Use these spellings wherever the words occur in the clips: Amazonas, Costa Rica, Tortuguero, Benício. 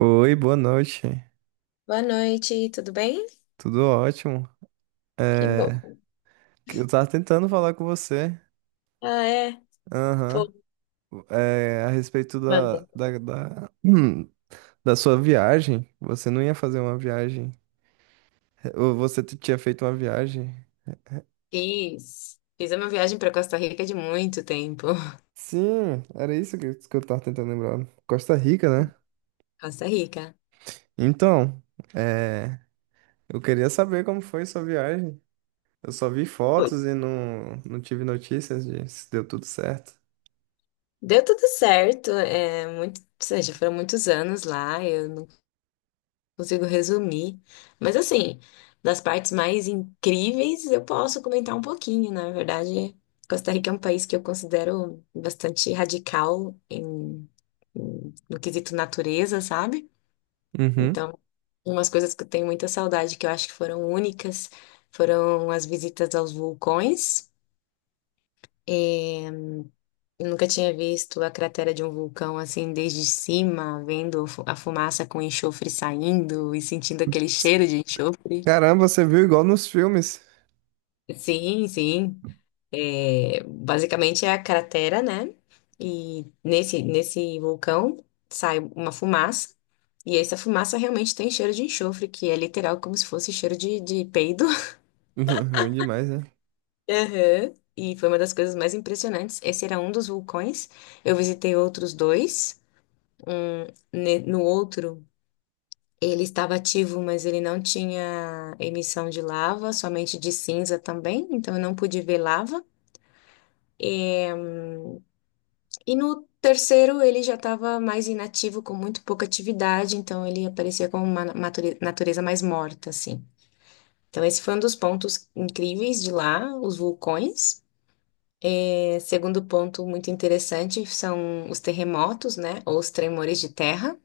Oi, boa noite. Boa noite, tudo bem? Tudo ótimo. Que É, bom. que eu tava tentando falar com você, Ah, é? aham. Pô, É, a respeito manda. Da sua viagem. Você não ia fazer uma viagem, ou você tinha feito uma viagem. Fiz. Fiz a minha viagem para Costa Rica de muito tempo. Sim, era isso que eu tava tentando lembrar. Costa Rica, né? Costa Rica. Então, é, eu queria saber como foi sua viagem. Eu só vi Foi. fotos e não, não tive notícias de se deu tudo certo. Deu tudo certo. É muito, ou seja, foram muitos anos lá, eu não consigo resumir. Mas assim, das partes mais incríveis eu posso comentar um pouquinho. Na verdade, Costa Rica é um país que eu considero bastante radical no quesito natureza, sabe? Uhum. Então, umas coisas que eu tenho muita saudade, que eu acho que foram únicas, foram as visitas aos vulcões. E eu nunca tinha visto a cratera de um vulcão assim desde cima, vendo a fumaça com enxofre saindo e sentindo aquele cheiro de enxofre. Caramba, você viu igual nos filmes. Sim, sim. É, basicamente é a cratera, né? E nesse vulcão sai uma fumaça. E essa fumaça realmente tem cheiro de enxofre, que é literal como se fosse cheiro de peido. Ruim demais, né? Aham. E foi uma das coisas mais impressionantes. Esse era um dos vulcões. Eu visitei outros dois. Um, no outro, ele estava ativo, mas ele não tinha emissão de lava, somente de cinza também, então eu não pude ver lava. E no terceiro, ele já estava mais inativo, com muito pouca atividade, então ele aparecia como uma natureza mais morta, assim. Então, esse foi um dos pontos incríveis de lá, os vulcões. Segundo ponto muito interessante são os terremotos, né? Ou os tremores de terra,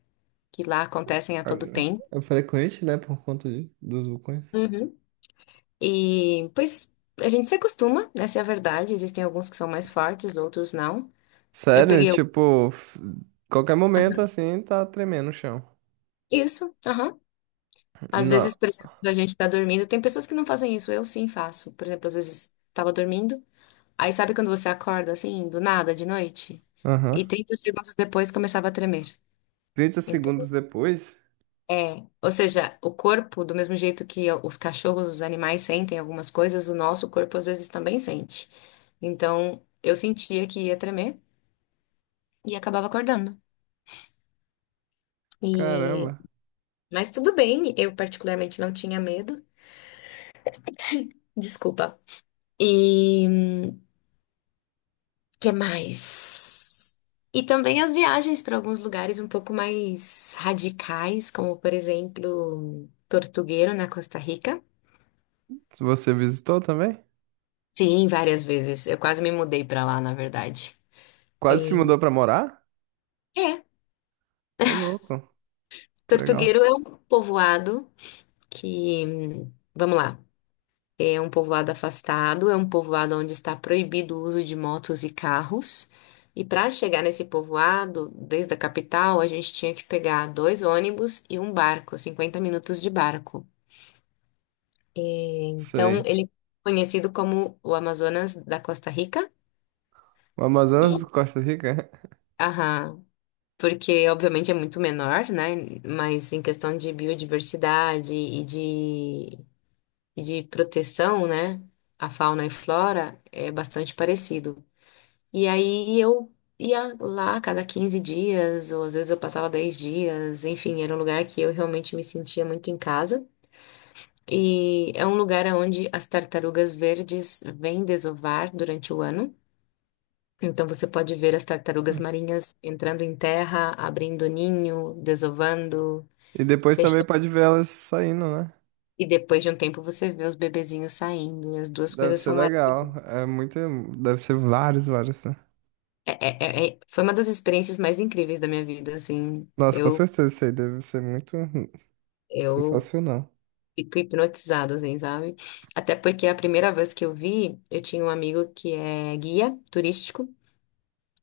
que lá acontecem a Ah, todo tempo. é frequente, né? Por conta dos vulcões. Uhum. E, pois, a gente se acostuma, essa é a verdade. Existem alguns que são mais fortes, outros não. Eu Sério, peguei o- tipo, qualquer momento assim tá tremendo o chão. isso, aham. Às Não. vezes, por exemplo, a gente tá dormindo. Tem pessoas que não fazem isso, eu sim faço. Por exemplo, às vezes estava dormindo. Aí sabe quando você acorda assim, do nada, de noite? Aham. E 30 segundos depois começava a tremer. trinta Então, segundos depois? É, ou seja, o corpo, do mesmo jeito que os cachorros, os animais sentem algumas coisas, o nosso corpo às vezes também sente. Então, eu sentia que ia tremer e acabava acordando. E Caramba. mas tudo bem, eu particularmente não tinha medo. Desculpa. E que mais? E também as viagens para alguns lugares um pouco mais radicais, como por exemplo, Tortuguero na Costa Rica. Você visitou também? Sim, várias vezes. Eu quase me mudei para lá, na verdade. Quase se mudou pra morar? É, Ô, louco, que legal. Tortugueiro é um povoado que, vamos lá, é um povoado afastado, é um povoado onde está proibido o uso de motos e carros. E para chegar nesse povoado, desde a capital, a gente tinha que pegar dois ônibus e um barco, 50 minutos de barco. Então, Sei. ele é conhecido como o Amazonas da Costa Rica. O Amazonas, E, Costa Rica. aham, porque obviamente é muito menor, né? Mas em questão de biodiversidade e de proteção, né, à fauna e flora é bastante parecido. E aí eu ia lá a cada 15 dias, ou às vezes eu passava 10 dias, enfim, era um lugar que eu realmente me sentia muito em casa. E é um lugar onde as tartarugas verdes vêm desovar durante o ano. Então você pode ver as tartarugas marinhas entrando em terra, abrindo ninho, desovando, E depois também fechando. pode ver elas saindo, né? E depois de um tempo você vê os bebezinhos saindo. E as duas Deve coisas ser são legal. É muito. Deve ser vários, vários, né? é- é- foi uma das experiências mais incríveis da minha vida, assim. Nossa, com Eu, certeza isso aí deve ser muito eu sensacional. fico hipnotizada, assim, sabe? Até porque a primeira vez que eu vi, eu tinha um amigo que é guia turístico,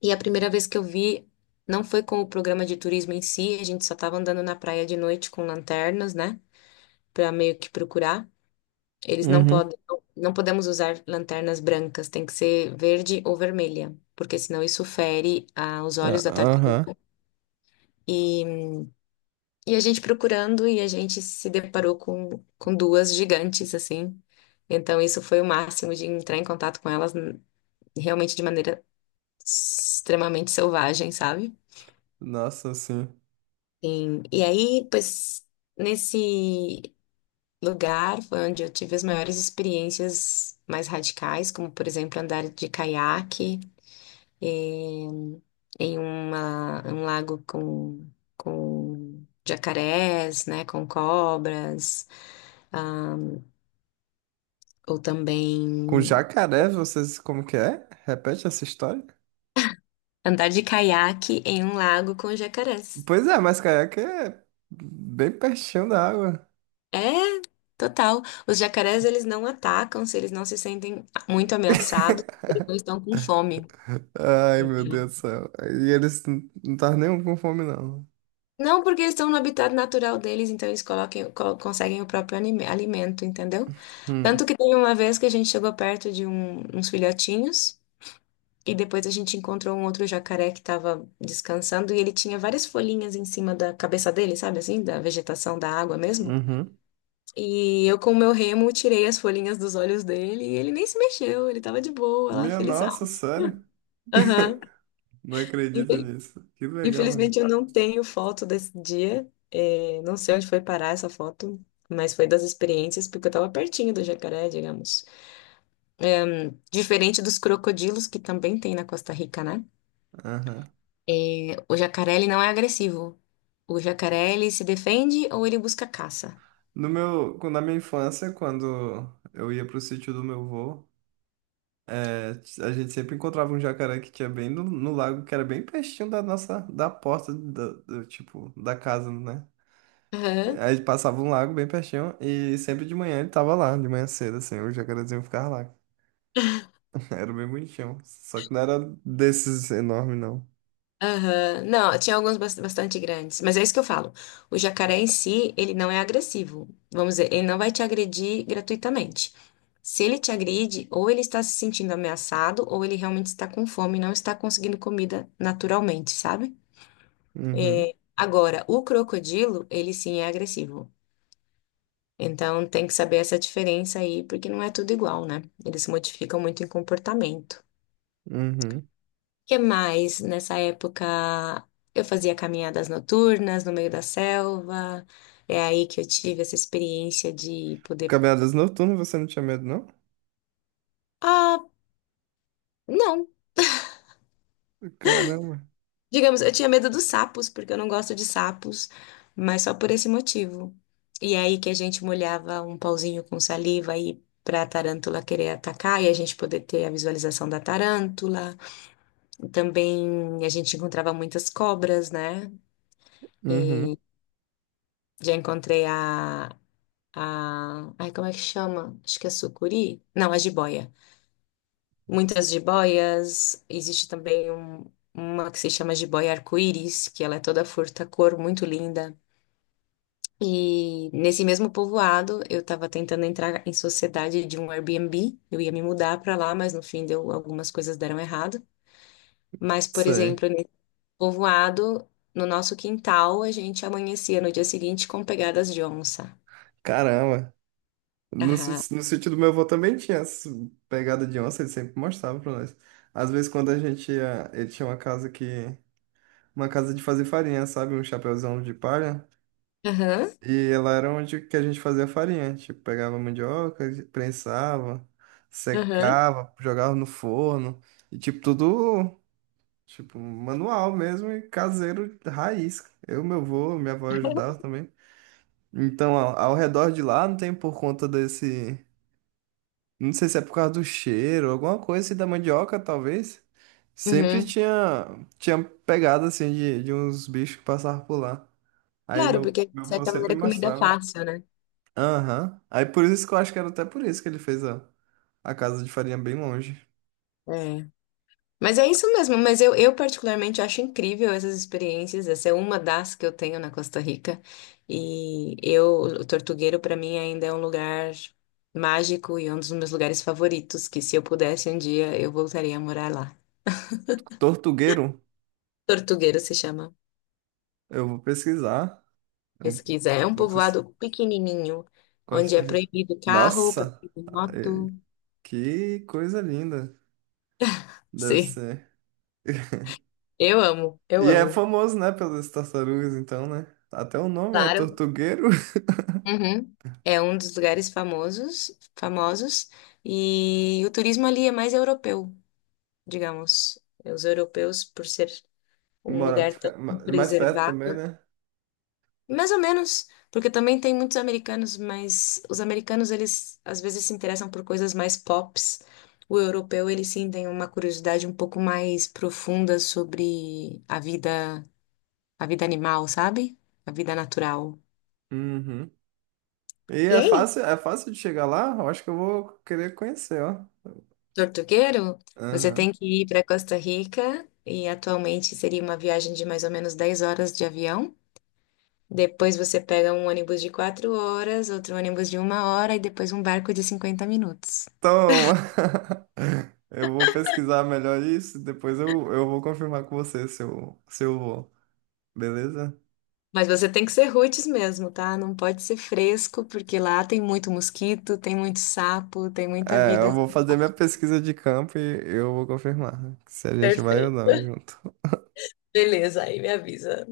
e a primeira vez que eu vi não foi com o programa de turismo em si, a gente só tava andando na praia de noite com lanternas, né? Pra meio que procurar. Eles não Uhum. podem, não podemos usar lanternas brancas, tem que ser verde ou vermelha, porque senão isso fere, os Ah, olhos da aham. tartaruga. E E a gente procurando e a gente se deparou com duas gigantes, assim. Então, isso foi o máximo de entrar em contato com elas realmente de maneira extremamente selvagem, sabe? Nossa, sim. E aí, pois, nesse lugar foi onde eu tive as maiores experiências mais radicais, como, por exemplo, andar de caiaque em, em um lago com jacarés, né, com cobras. ah, Ou também Com jacaré, vocês como que é? Repete essa história? andar de caiaque em um lago com jacarés. Pois é, mas caiaque é bem pertinho da água. É, total. Os jacarés, eles não atacam se eles não se sentem muito ameaçados, eles não estão com fome. Ai, meu Então, Deus do céu. E eles não estavam nem com fome, não. não, porque eles estão no habitat natural deles, então eles coloquem, conseguem o próprio alimento, entendeu? Tanto Hum, que teve uma vez que a gente chegou perto de uns filhotinhos e depois a gente encontrou um outro jacaré que estava descansando e ele tinha várias folhinhas em cima da cabeça dele, sabe assim, da vegetação da água mesmo. uhum. E eu, com o meu remo, tirei as folhinhas dos olhos dele e ele nem se mexeu, ele tava de boa, lá, Minha feliz. nossa, sério? Aham. Não acredito Infel- nisso. Que legal, né? Infelizmente eu não tenho foto desse dia. É, não sei onde foi parar essa foto, mas foi das experiências, porque eu tava pertinho do jacaré, digamos. Diferente dos crocodilos, que também tem na Costa Rica, né? Aham. O jacaré, ele não é agressivo. O jacaré, ele se defende ou ele busca caça. No meu, quando- Na minha infância, quando eu ia pro sítio do meu avô, é, a gente sempre encontrava um jacaré que tinha bem no lago, que era bem pertinho da nossa, da porta, da, do, tipo, da casa, né? Aí passava um lago bem pertinho e sempre de manhã ele tava lá, de manhã cedo, assim, o jacarezinho ficava lá. Era bem bonitinho. Só que não era desses enormes, não. Aham. Não, tinha alguns bastante grandes, mas é isso que eu falo. O jacaré em si, ele não é agressivo. Vamos dizer, ele não vai te agredir gratuitamente. Se ele te agride, ou ele está se sentindo ameaçado, ou ele realmente está com fome e não está conseguindo comida naturalmente, sabe? Uhum, É, agora, o crocodilo, ele sim é agressivo. Então tem que saber essa diferença aí, porque não é tudo igual, né? Eles se modificam muito em comportamento. uhum. Que mais? Nessa época eu fazia caminhadas noturnas no meio da selva. É aí que eu tive essa experiência de poder. Caminhadas noturnas, você não tinha medo, não? Ah, não. Caramba. Digamos, eu tinha medo dos sapos, porque eu não gosto de sapos, mas só por esse motivo. E é aí que a gente molhava um pauzinho com saliva aí para a tarântula querer atacar e a gente poder ter a visualização da tarântula. Também a gente encontrava muitas cobras, né? Uhum, Já encontrei a. Ai, como é que chama? Acho que é sucuri? Não, a jiboia. Muitas jiboias. Existe também uma que se chama jiboia arco-íris, que ela é toda furta-cor, muito linda. E nesse mesmo povoado, eu estava tentando entrar em sociedade de um Airbnb. Eu ia me mudar para lá, mas no fim deu, algumas coisas deram errado. Mas, por sei. exemplo, nesse povoado, no nosso quintal, a gente amanhecia no dia seguinte com pegadas de onça. Caramba. Aham. No sítio do meu avô também tinha essa pegada de onça, ele sempre mostrava pra nós. Às vezes, quando a gente ia, ele tinha uma casa que. Uma casa de fazer farinha, sabe? Um chapéuzão de palha. Aham. E ela era onde que a gente fazia farinha. Tipo, pegava mandioca, prensava, Aham. secava, jogava no forno. E tipo, tudo, tipo, manual mesmo e caseiro raiz. Eu, meu avô, minha avó ajudava também. Então, ao redor de lá, não tem por conta desse. Não sei se é por causa do cheiro, alguma coisa assim da mandioca, talvez. Sempre Uhum. tinha, tinha pegada, assim, de uns bichos que passavam por lá. Aí Claro, meu, porque de meu avô certa sempre maneira é comida é mostrava. fácil, né? Aham. Aí por isso que eu acho que era até por isso que ele fez a casa de farinha bem longe. É. Mas é isso mesmo, mas eu particularmente acho incrível essas experiências, essa é uma das que eu tenho na Costa Rica, e eu, o Tortuguero para mim ainda é um lugar mágico e um dos meus lugares favoritos, que se eu pudesse um dia eu voltaria a morar lá. Tortugueiro, Tortuguero se chama, eu vou pesquisar. Eu pesquisa, é um vou pesquisar. povoado pequenininho, onde Costa é Rica. proibido carro, Nossa, proibido eh, moto, que coisa linda. Deve sim, ser. eu amo, eu E é amo. famoso, né, pelas tartarugas, então, né? Até o nome é Claro. Tortugueiro. Uhum. É um dos lugares famosos, famosos, e o turismo ali é mais europeu, digamos. Os europeus, por ser um Mora lugar tão mais perto também, preservado, né? mais ou menos, porque também tem muitos americanos, mas os americanos, eles às vezes se interessam por coisas mais pops. O europeu, ele sim tem uma curiosidade um pouco mais profunda sobre a vida animal, sabe? A vida natural. Uhum. E E é é fácil de chegar lá? Eu acho que eu vou querer conhecer, ó. Tortugueiro? Você tem Aham. que ir para Costa Rica e atualmente seria uma viagem de mais ou menos 10 horas de avião. Depois você pega um ônibus de 4 horas, outro ônibus de uma hora e depois um barco de 50 minutos. Toma! Eu vou pesquisar melhor isso, depois eu vou confirmar com você se eu vou, beleza? Mas você tem que ser roots mesmo, tá? Não pode ser fresco, porque lá tem muito mosquito, tem muito sapo, tem muita É, vida. eu vou fazer minha pesquisa de campo e eu vou confirmar se a gente vai ou Perfeito. não junto. Beleza, aí me avisa.